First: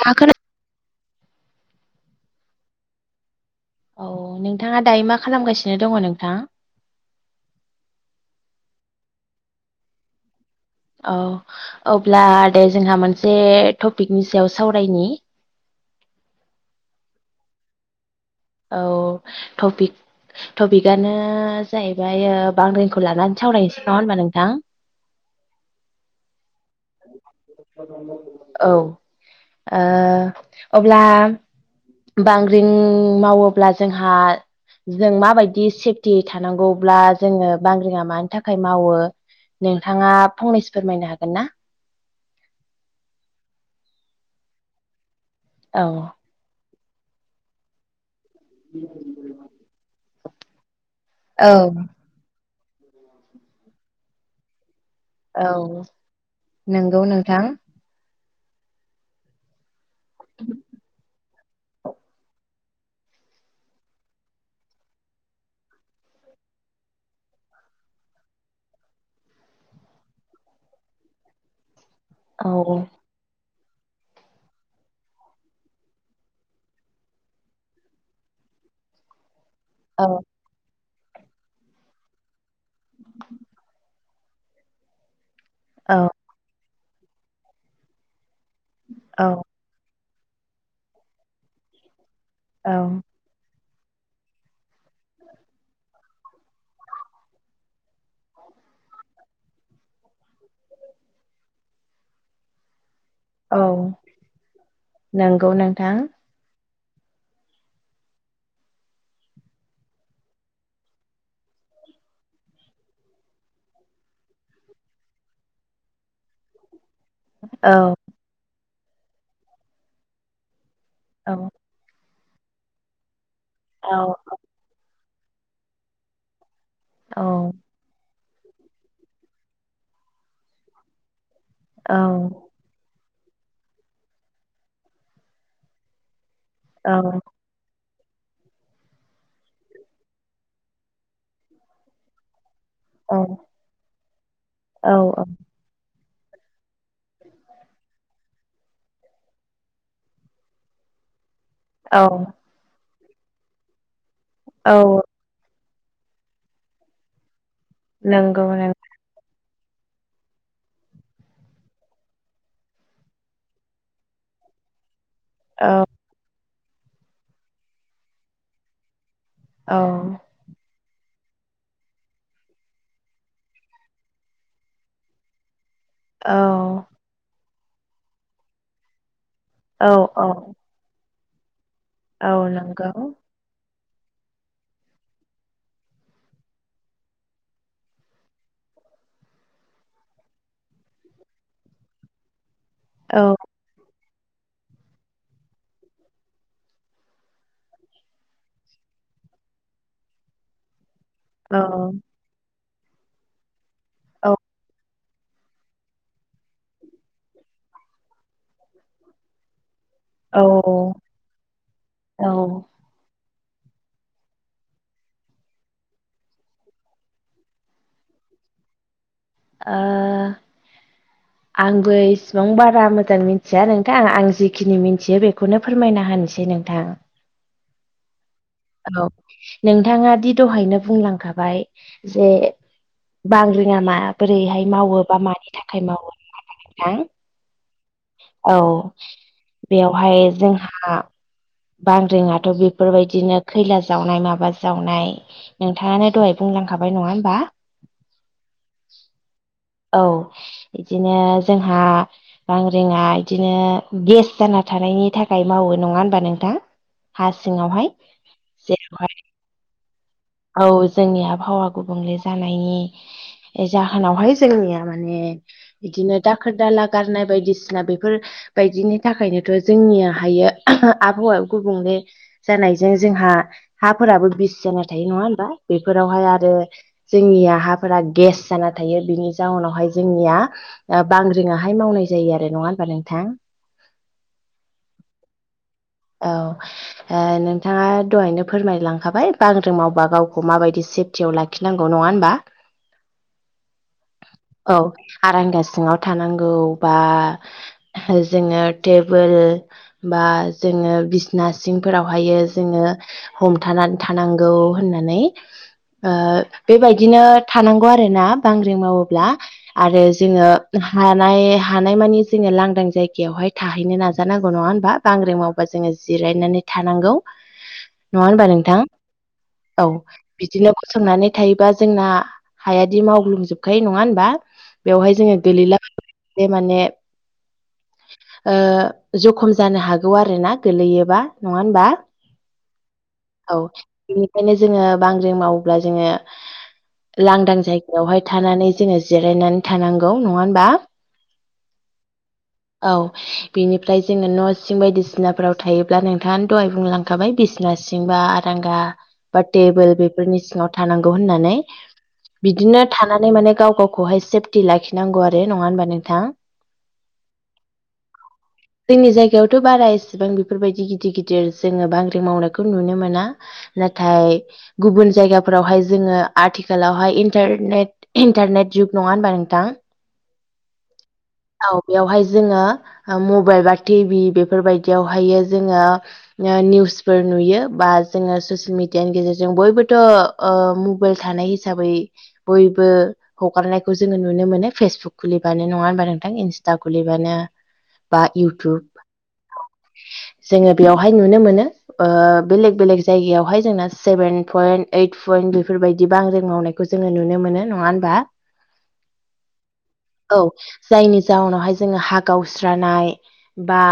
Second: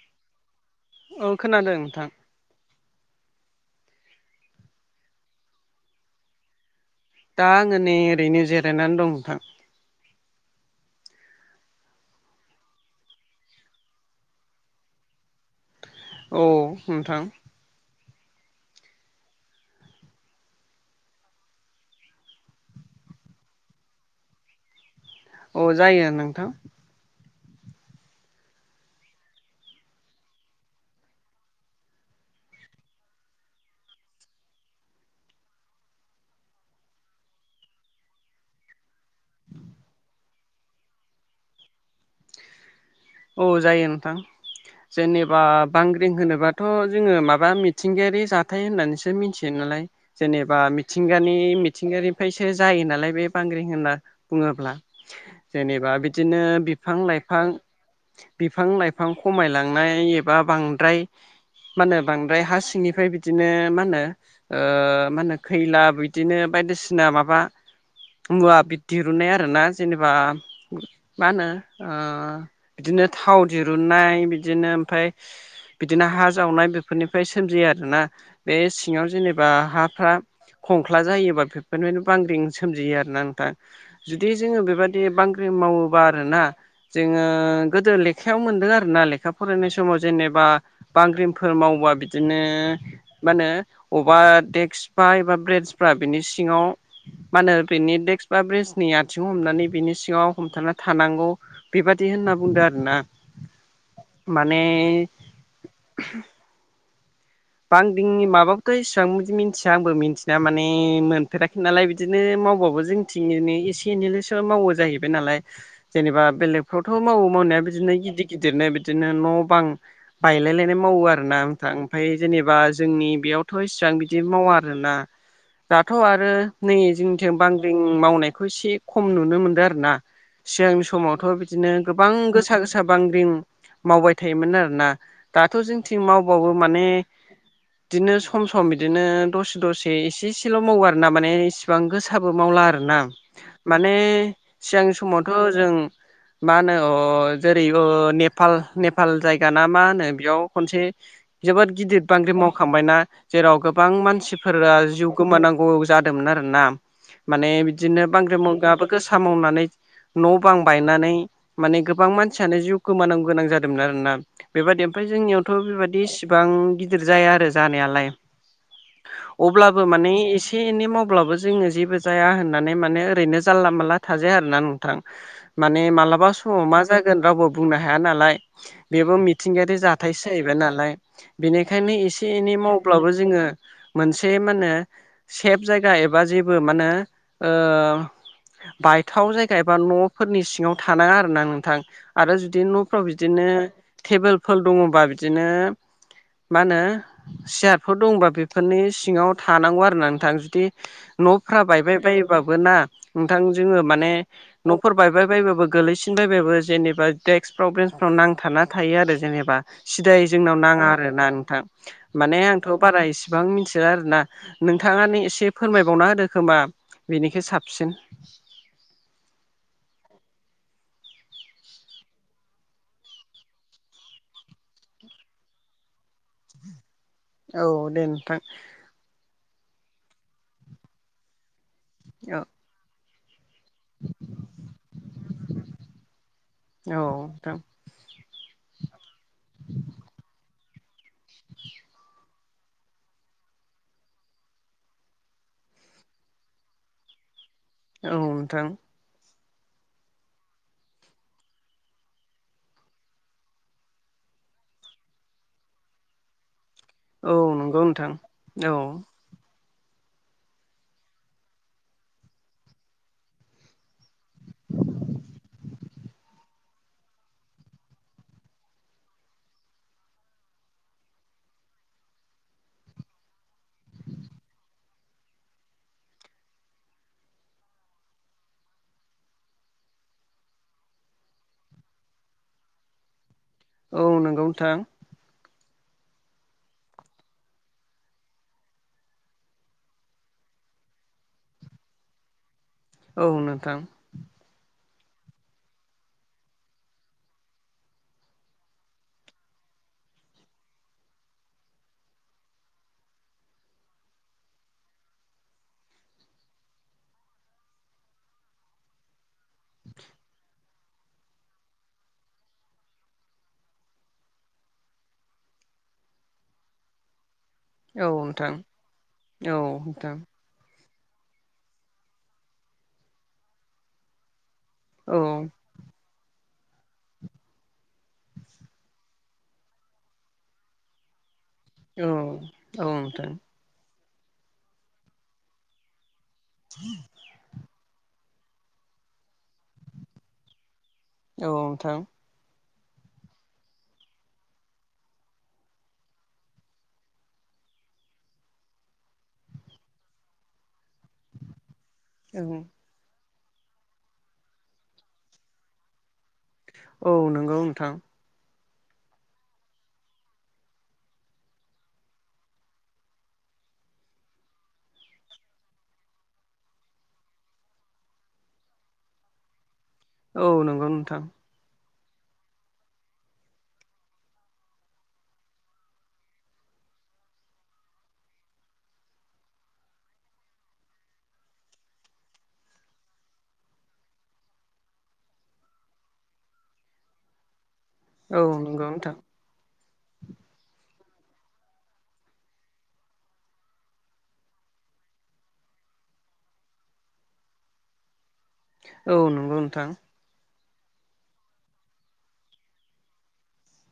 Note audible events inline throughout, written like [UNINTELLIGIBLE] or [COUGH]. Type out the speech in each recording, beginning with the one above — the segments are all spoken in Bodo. नोंथांङा खोना औ खोनादों नोंथां। औ नोंथाङा दायो मा खालामगासिनो दङ नोंथां? दा आङो नै ओरैनो जिरायनानै दं नोंथां। औ अब्ला दे जोंहा मोनसे टपिकनि सायाव सावरायनि। औ नोंथां। औ टपिक टपिकआनो जाहैबाय ओ बांग्रिंखौ लानानै सावरायनोसै नङा होनबा नोंथां? औ जायो नोंथां। औ ओ अब्ला बांग्रिं मावोब्ला जोंहा जों माबायदि सेफटि थानांगौब्ला जोङो बांग्रिङा मानि थाखाय मावो। नोंथाङा फंनैसो फोरमायनो हागोन ना? औ जायो नोंथां। जेनेबा औ बांग्रिं होनोबा थ' जोङो माबा मिथिंगायारि जा थाय होननानैसो मिथियो नालाय जेनेबा मिथिंगानि औ मिथिंगारि फ्रायसो जायो नालाय बे बांग्रिं होनना बुङोब्ला। औ जेनेबा बिदिनो बिफां नंगौ नोंथां लाइफां बिफां लाइफां खमायलांनाय एबा बांद्राय मा होनो बांद्राय हा सिंनिफ्राय बिदिनो मा होनो ओ मा होनो खैला बिदिनो बायदिसिना माबा मुवा दिरुननाय आरोना जेनेबा मा होनो औ बिदिनो थाव दिरुननाय बिदिनो ओमफ्राय बिदिनो हा जावनाय बेफोरनिफ्राय सोमजियो आरोना बे सिङाव जेनेबा हा औ फ्रा खंख्ला जायोबा बेफोरनिनो बांग्रिं सोमजियो आरोना नोंथां जुदि जोङो बेबादि बांग्रि मावोबा औ आरोना जोङो गोदो लेखायाव मोन आरोना लेखा औ फरायनाय समाव जेनेबा बांग्रिमफोर मावबा बिदिनो औ मा होनो बबेबा डेक्सफ्रा एबा बे्रेन्सफ्रा बिनि सिङाव मा होनो बेनि डेक्स बा ब्रिजनि आथिं हमनानै बिनि सिङाव हमथाना थानांगौ बेबादि होनना बुंदो आरोना। औ माने नंगौ नोंथां। बाग्रिंनि माबोथ' इसिबां बिदि मिथिया आंबो मिथिना माने मोनफेराखै नालाय बिदिनो मावबाबो जों थनो एसे एनैल'सो मावो जाहैबाय नालाय जेनेबा बेलेग फ्रावथ' मावो मावनाया औ बिदिनो गिदिर गिदिरनो बिदिनो न' बां बायलायलायनाय मावो आरो औ आरोनाोंथां ओमफ्राय जेनेबा जोंनि बेयावथ' औ इसिबां बिदि मावा आरोना दाथ' आरो नै औ जोंनिजोंं बांग्रिं मावनायखौ एसे खम नुनो मोनदों आरोोना सिगांनि समावथ' बिदिनो औ गोबां गोसा गोसा था बांग्रिं मावबाय थायोमोन आरोना दाथ' जोंथिं मावबावो माने औ बिदिनो सम सम बिदिनो दसे दसे एसे एसेल' मावो आरोना माने इसिबां गोसो थाबो मावला आरोना औ माने औ सिगांनि समावथ' जों मा होनो जेरै नेपाल नेपाल जायगााना मा होनो बेयाव खनसे जोबोद गिदिर औ बांग्रि मावखांबायना जेराव गोबां मानसिफोरा औ जिउ गोमानांगौ जादोंमोन आरोना माने बिदिनो बांग्रि नंगौ नों मुगायाबो गोसा मावनानै न' बां बायनानै माने गोबां मानसियानो जिउ गोोमानांग गोनां जादोंमोन आरोना। बेबादि ओमफ्राय जोंनियावथ' औ बेबादि इसिबां गिदिर जाया आरो जानायालाय। औ अब्लाबो माने एसे एसे एनै मावब्लाबो जोङो जेबो जाया होननानै माने ओरैनो जानला मानला थाजाया आरोना नोंथां माने माल माब्लाबा औ समाव मा जागोन रावबो बुंनो हाया नालाय बेबो मिथिंगायारि औ औ जाथायसो जाहैबाय नालाय बेनिखायनो एसे औ एनै नंगौ औ मावब्लाबो जोङो मोनसे मानो सेफ जायगा एबा जेबो मानो ओ बायथाव जायगा एबा न'फोरनि सिङाव थानाङा आरोना नोंथां आरो जुदि न' फाव औ बिदिनो टेबोलफोर दङबा बिदिनो मा होनो सियारफोर दंबा बेफोरनि सिङाव थानांगौ आरो ना नोंथां जुदि न'फ्रा बायबाय बायोबाबो ना नोंथां जोङो माने फोर बायबाय बबाबो गोलैसिन बबाबो जेनेबा दडेक्सफ्राव बेन्सफ्राव नांथाना थायो आरो जेनेबा सिदाय जोंनाव नाङा औ आरोोना नोंथां औ ओ माने आंथ' बारा इसिबां मिथिया आरोना नोंथाङानो एसे फोरमायबावना होदो खोमा बेनिखो साबसिन ओ [INAUDIBLE] आंबो इसिबां बारा मोजां मिथिया नोंथां आं जिखिनि मिथियो बेखौनो फोरमायना होनसै नोंथां औ दे नोंथां। औ नोंथाङा दि दहायनो बुंलांखाबाय जे औ बांग्रिङा म बोरैहाय मावो बा मानि थाखाय मावो औ नोंथां [UNINTELLIGIBLE] औ बेवहाय जोंहा बांग्रिंङाथ' बि बेफोरबायदिनो खैला जावनाय माबा जावनाय नोंथाङानो दहाय बुंलांखाबाय नङा होमबा औ नोंथां औ बिदिनो जोंहा बां रिङा बिदिनो गेस जाना थानायनि थाखाय मावो नङा होनबा नोंथां? हा औ नंगौ सिङावहाय नोंथां औ जावहाय [INAUDIBLE] औ जोंनि आबहावा गुबुंले जानायनि जाहोनावहाय जोंनिया माने बिदिनो दाखोर दाला गारनाय बायदिसिना बेफोर बायदिनि थाखायनोथ' जोंनिया हायो आबहावा गुबुंले जानायजों जोंहा हाफोराबो बिस जानानाय थायो नङा होमबा बेफोरावहाय आरो जोंनिया हाफोरा गेस जाना थायो बिनि जाउनावहाय जोंनिया बांग्रिङाहाय मावनाय जायो आरो नङा होमबा नोंथां। औ नंगौ नोंथां। औ ओ नोंथाङा दहायनो फोरमायलांखाबाय बांग्रों मावबा गावखौ माबायदि सेफ खिथियाव लाखिनांगौ नङा होनोमबा औ नोंथां। औ आरांगा सिङाव थानांगौ बा जोङो टेबोल बा जोङो बिसना सिंफोरावहायो जोङो हमथाना थानांगौ होननानै ओ बेबायदिनो थानांगौ आरोोना बांग्रि मावोब्ला आरो जोङो हानाय हानाय मानि जोङो लांदां जायगायावहाय थाहैनो नाजानांगौ नङा होनबा बांग्रि जोङो जिरायनानै थानांगौ। औ नङा होनबा नोंथां औ नोंथां। बिदिनो गसंनानै थायोबा जोंना हायादि मावग्लुंजोबखायो नङा होनबा बेवहाय औ जोङो गोलैला बे माने जखम जानो हागौ आरो [UNINTELLIGIBLE] गोलैयोबा नङा होनबा औ औ नोंथां। औ बेनिखायनो जोङो बांग्रिं मावोब्ला जोङो [UNINTELLIGIBLE] लांदां जायगायावहाय थानानै जोङो जिरायनानै थानांगौ नङा होनोमबा औ नोंथां। औ बिनिफ्राय जोङो न' सिं बायदिसिना बिसिनाफोराव थायोब्ला नोंथाङा दहाय बुंलांखाबाय बिसिना सिंबा आरांगा बा टेबोल बेफोरनि सिङाव थानांगौ होननानै औ बिदिनो थानानै माने गाव गावखौहाय सेफटि लाखिनांगौ आरो नङा होमबा नोंथां। औ नंगौ नोंथां। जोंनि जायगायावथ' बारा एसे एसेबां बेफोरबायदि गिदिर गिदिर जोङो बांग्रि मावनायखौ नुनो मोना नाथाय गुबुन जायगाफोरावहाय जोङो आथिखालावहाय इन्टारनेट इन्टारनेट जुग नङा होनबा नोंथां। औ नंगौ नोंथां। औ बेयावहाय जोङो मबाइल बा टिभि बेफोरबायदियावहायो जोङो निउसफोर नुयो बा जोङो ससियेल मिडियानि गेजेरजों बयबोथ' ओ मबाइल थानाय हिसाबै बयबो हगारनायखौ जोङो नुनो मोनो फेसबुक खुलिबानो नङा होनबा नोंथां इन्स्टा खुलिबानो बा औ इउटुब नंगौ [UNINTELLIGIBLE] जोङो बेयावहाय नुनो मोनो ओ बेलेग बेलेग जायगायावहाय जोंना सेभेन पयन्ट ओइट पयट बेफोरबायदि बांग्रि मावनाय खौ जोङो नुनो मोनो नङा होनमबा औ नंगौ नोंथां। औ जायनि जाउनावहाय जोङो हा गावस्रानाय बा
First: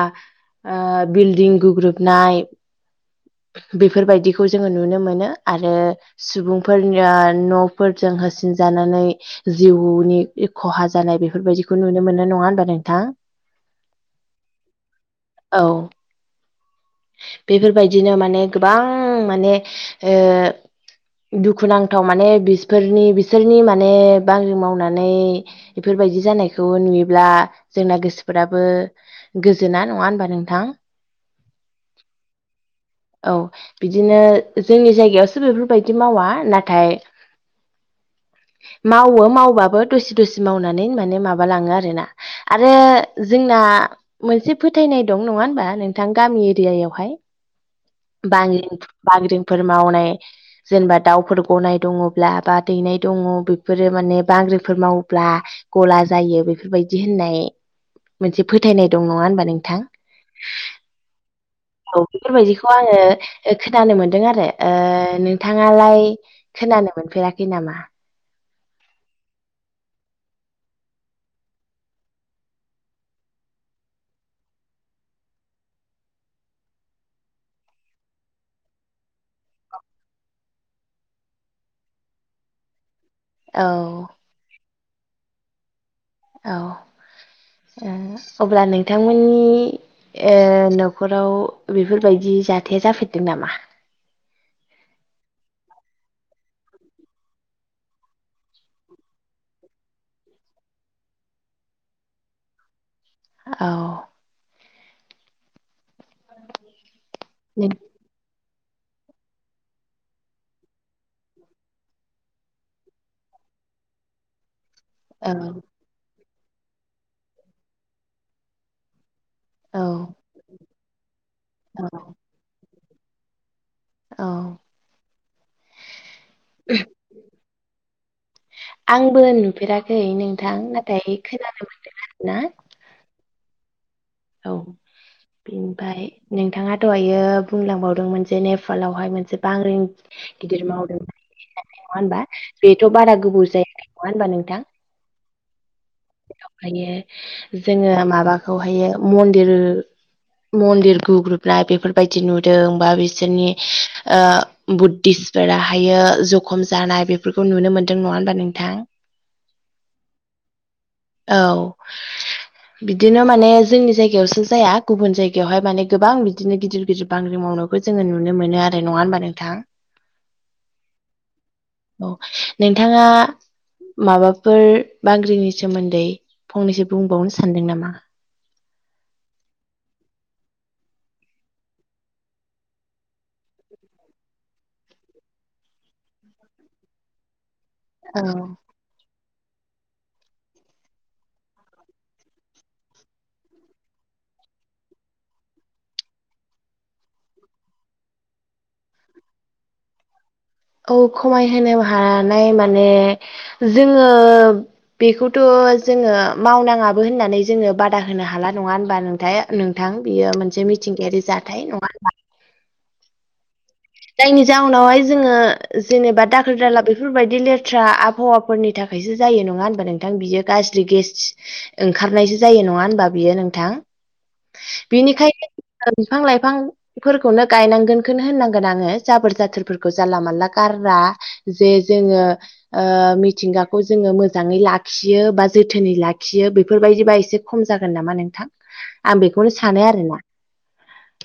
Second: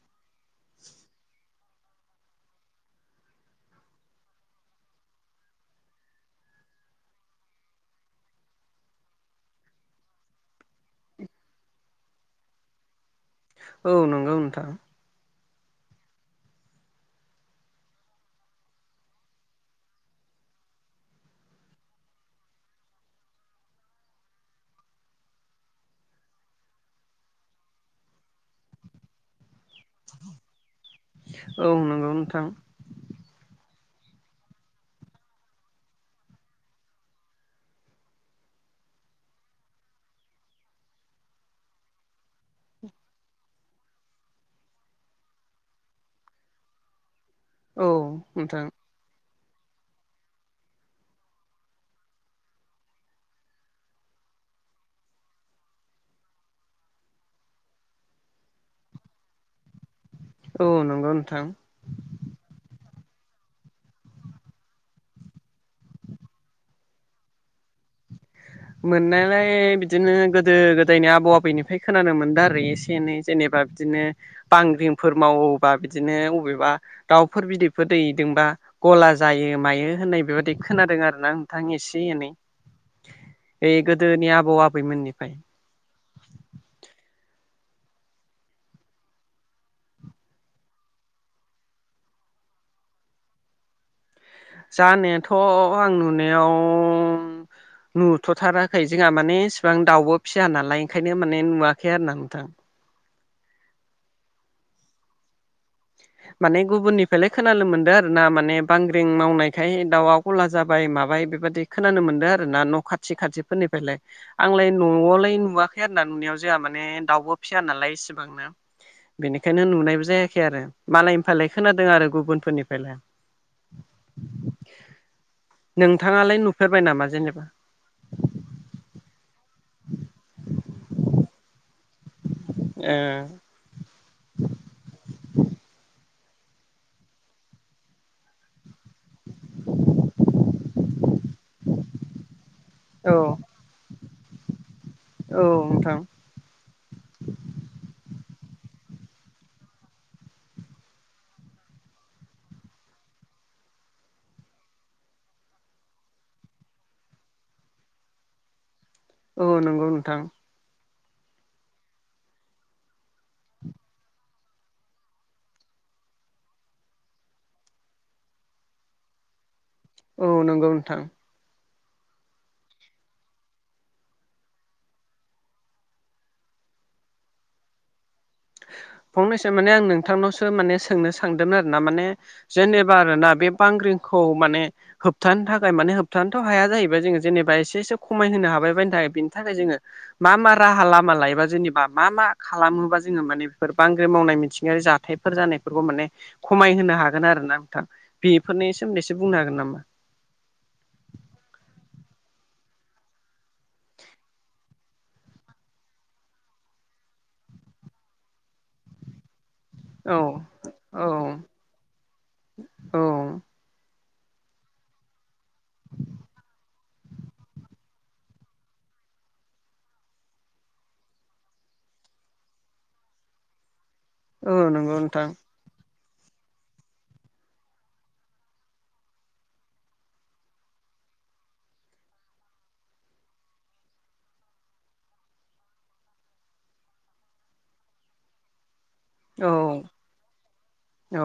ओ बिल्डिं गुग्रोबनाय बेफोरबायदिखौ जोङो नुनो मोनो आरो सुबुंफोरनि न'फोरजों होसिनजानानै जिउनि खहा जानाय बेफोरबायदिखौ नुनो मोननाय नङा होबा नोंथां। औ नंगौ नोंथां। औ बेफोरबायदिनो माने गोबां माने ओ दुखुनांथाव माने बिसफोरनि बिसोरनि माने बांग्रि मावनानै बेफोरबायदि जानायखौ नुयोब्ला जोंना गोसोफोराबो गोजोना नङा होमबा नोंथां। औ नंगौ नोंथां औ बिदिनो जोंनि जायगायावसो बेफोरबायदि मावा नाथाय मावो मावबाबो दसि दसि मावनानै माने माबालाङो आरोना आरो जोंना मोनसे फोथायनाय दं नङा होनबा नोंथां गामि एरियायावहाय औ नोंथां बांग्रि बांग्रिंफोर मावनाय जेनेबा दाउफोर गनाय दङब्ला बा दैनाय दङ बेफोरो माने बांग्रिफोर मावोब्ला गला जायो बेफोरबायदि होननाय मोनसे फोथायनाय दं नङा होनबा नोंथां। औ नंगौ नोंथां। औ बेफोरबायदिखौ आङो खोनानो मोनदों आरो नोंथाङालाय खोनानो मोनफेराखै नामा? मोननायालाय बिदिनो गोदो गोदायनि आबौ आबैनिफ्राय खोनानो मोनदों आरो एसे एनै जेनेबा बिदिनो बांग्रिंफोर मावोबा बिदिनो अबेबा दाउफोर बिदैफोर दैदोंबा गला जायो मायो होननाय बेबायदि खोनादों आरोना नोंथां एसे एनै औ ओइ गोदोनि आबौ आबैमोननिफ्राय औ ओम अब्ला नोंथांमोननि ए न'खराव बेफोरबायदि जाथाया जाफेरदों नामा? जानायाथ' आं नुनायाव नुथ'थाराखै जोंहा माने इसिबां दाउबो फिया नालाय ओंखायनो माने नुवाखै आरो ना नोंथां। औ माने गुबुननिफ्रायलाय खोनानो नों मोनदों आरो आर ना माने बांग्रिं मावनायखाय दाउआ गला जाबाय माबाय बेबायदि खोनानो मोनदों आरोना न' खाथि खाथि फोरनिफ्रायलाय आंलाय न'आवलाय औ नुवाखै खै आरोना नुनायाव जाया माने दाउबो फिया नालाय इसिबांनो बेनिखायनो औ नुनायबो जायाखै। आरो मालायनिफ्रायलाय खोनादों औ आरो गुबुनफोरनिफ्रायलाय। औ नोंथाङालाय नुफेरबाय नामा जेनेबा? आंबो नुफेराखै नोंथां नाथाय खोनानो मोनदों आरो ना। एओ औ बेनिफ्राय नोंथाङा दहायो बुंलांबावदोंमोन जे ने फालावहाय मोनसे बांग्रि गिदिर मावदों होननानै नङा होनबा बेथ' बारा ओ औ गोबाव जायाखै नङा होनबा नोंथां। औ नोंथां ओफायो जोङो माबाखौहायो मन्दिर मन्दिर ग्रुबनाय बेफोरबायदि नुदों बा बिसोरनि ओ बुद्धिस फोराहायो जखम जानाय बेफोरखौ नुनो मोन्दों नङा होनबा नोंथां। औ नंगौ नोंथां औ बिदिनो माने जोंनि जायगायावसो जाया गुबुन जायगायावहाय माने गोबां बिदिनो गिदिर गिदिर बांग्रि मावनाय खौ जोङो नुनो मोनो आरो नङा होनबा नोंथां। औ नंगौ नोंथां। नोंथाङा माबाफोर बांग्रिनि सोमोन्दै फंनैसो बुंबावनो सानदों नामा? फंनैसो माने आं नोंथांनावसो माने सोंनो सानदोंमोन आरो ना माने जेनेबा आरोना बे बांग्रिंखौ माने होबथानो थाखाय माने होबथानोथ' हाया जाहैबाय जोङो जेनेबा एसे एसे औ खमायहोनो हाबाय बनि थाखाय बेनि थाखाय जोङो मा मा राहा लामा लायोबा जेनेबा मा मा खालामोबा जोङो माने बेफोर बांग्रि मावनाय मिथिंगायारि जाथायफोर जानायफोरखौ माने खमाय होनोनो हागोन आरो ना नोंथां। बेफोरनि सोमोन्दैसो बुंनो हागोन नामा? औ खमाय होनोनो हानाय माने जोङो बेखौथ' जोङो मावनाङाबो होननानै जोङो बादा होनो हाला नङा होनबा नोंथे। नोंथां औ बियो मोनसे औ मिथिंगायारि जाथाय नङा होनोमा? औ। जायनि जाउनावहाय जोङो जेनेबा दाखोर दाला बेफोरबायदि लेथ्रा आबहावाफोरनि थाख फायसो जायो नङा होनबा नोंथां बियो गाज्रि गेस ओंखारनायसो जायो नङा होनबा बियो नोंथां? औ नंगौ नोंथां बिनिखायनो बिफां लाइफांफोरखौनो गायनांगोनखौनो होननांगौ। गोन आङो जाबोर जाथोरफोरखौ जानला मानला गारा जे जोङो ओ मिथिंगाखौ जोङो मोजाङै लाखियो बा जोथोनै लाखियो बेफोरबायदिबा एसे खम जागोन नामा नोंथां। आं बेखौनो औ सानो आरोना।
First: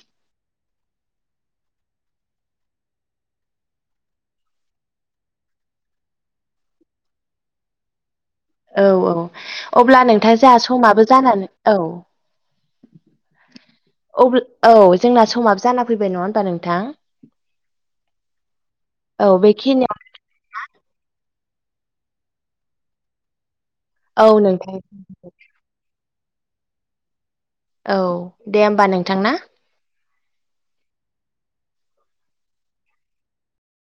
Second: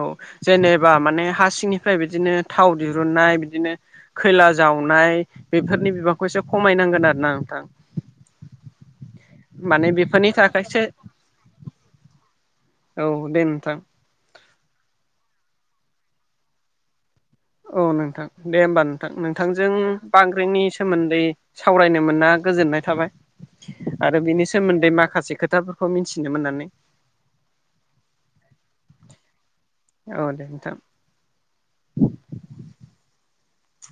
औ। जेनेबा माने हा सिंनिफ्राय बिदिनो थाव दिरुननाय बिदिनो खैला जावनाय बेफोरनि बिबांखौ एसे खमायनांगोन आरो ना नोंथां। औ औ माने अब्ला बेफोरनि नोंथां जोंहा थाखायसो समाबो जानानै औ। औ दे नोंथां। अब्ल औ जोंना समाबो जाना फैबाय नङा होमबा नोंथां? औ नोंथां दे होमबा नोंथां औ नोंथांजों बेखिनियाव बांग्रिंनि सोमोन्दै सावरायनो मोनना गोजोननाय थाबाय। आरो औ बिनि नोंथां सोमोन्दै माखासे खोथाफोरखौ मिथिनो मोननानै। औ दे होमबा नोंथां ना। औ दे नोंथां।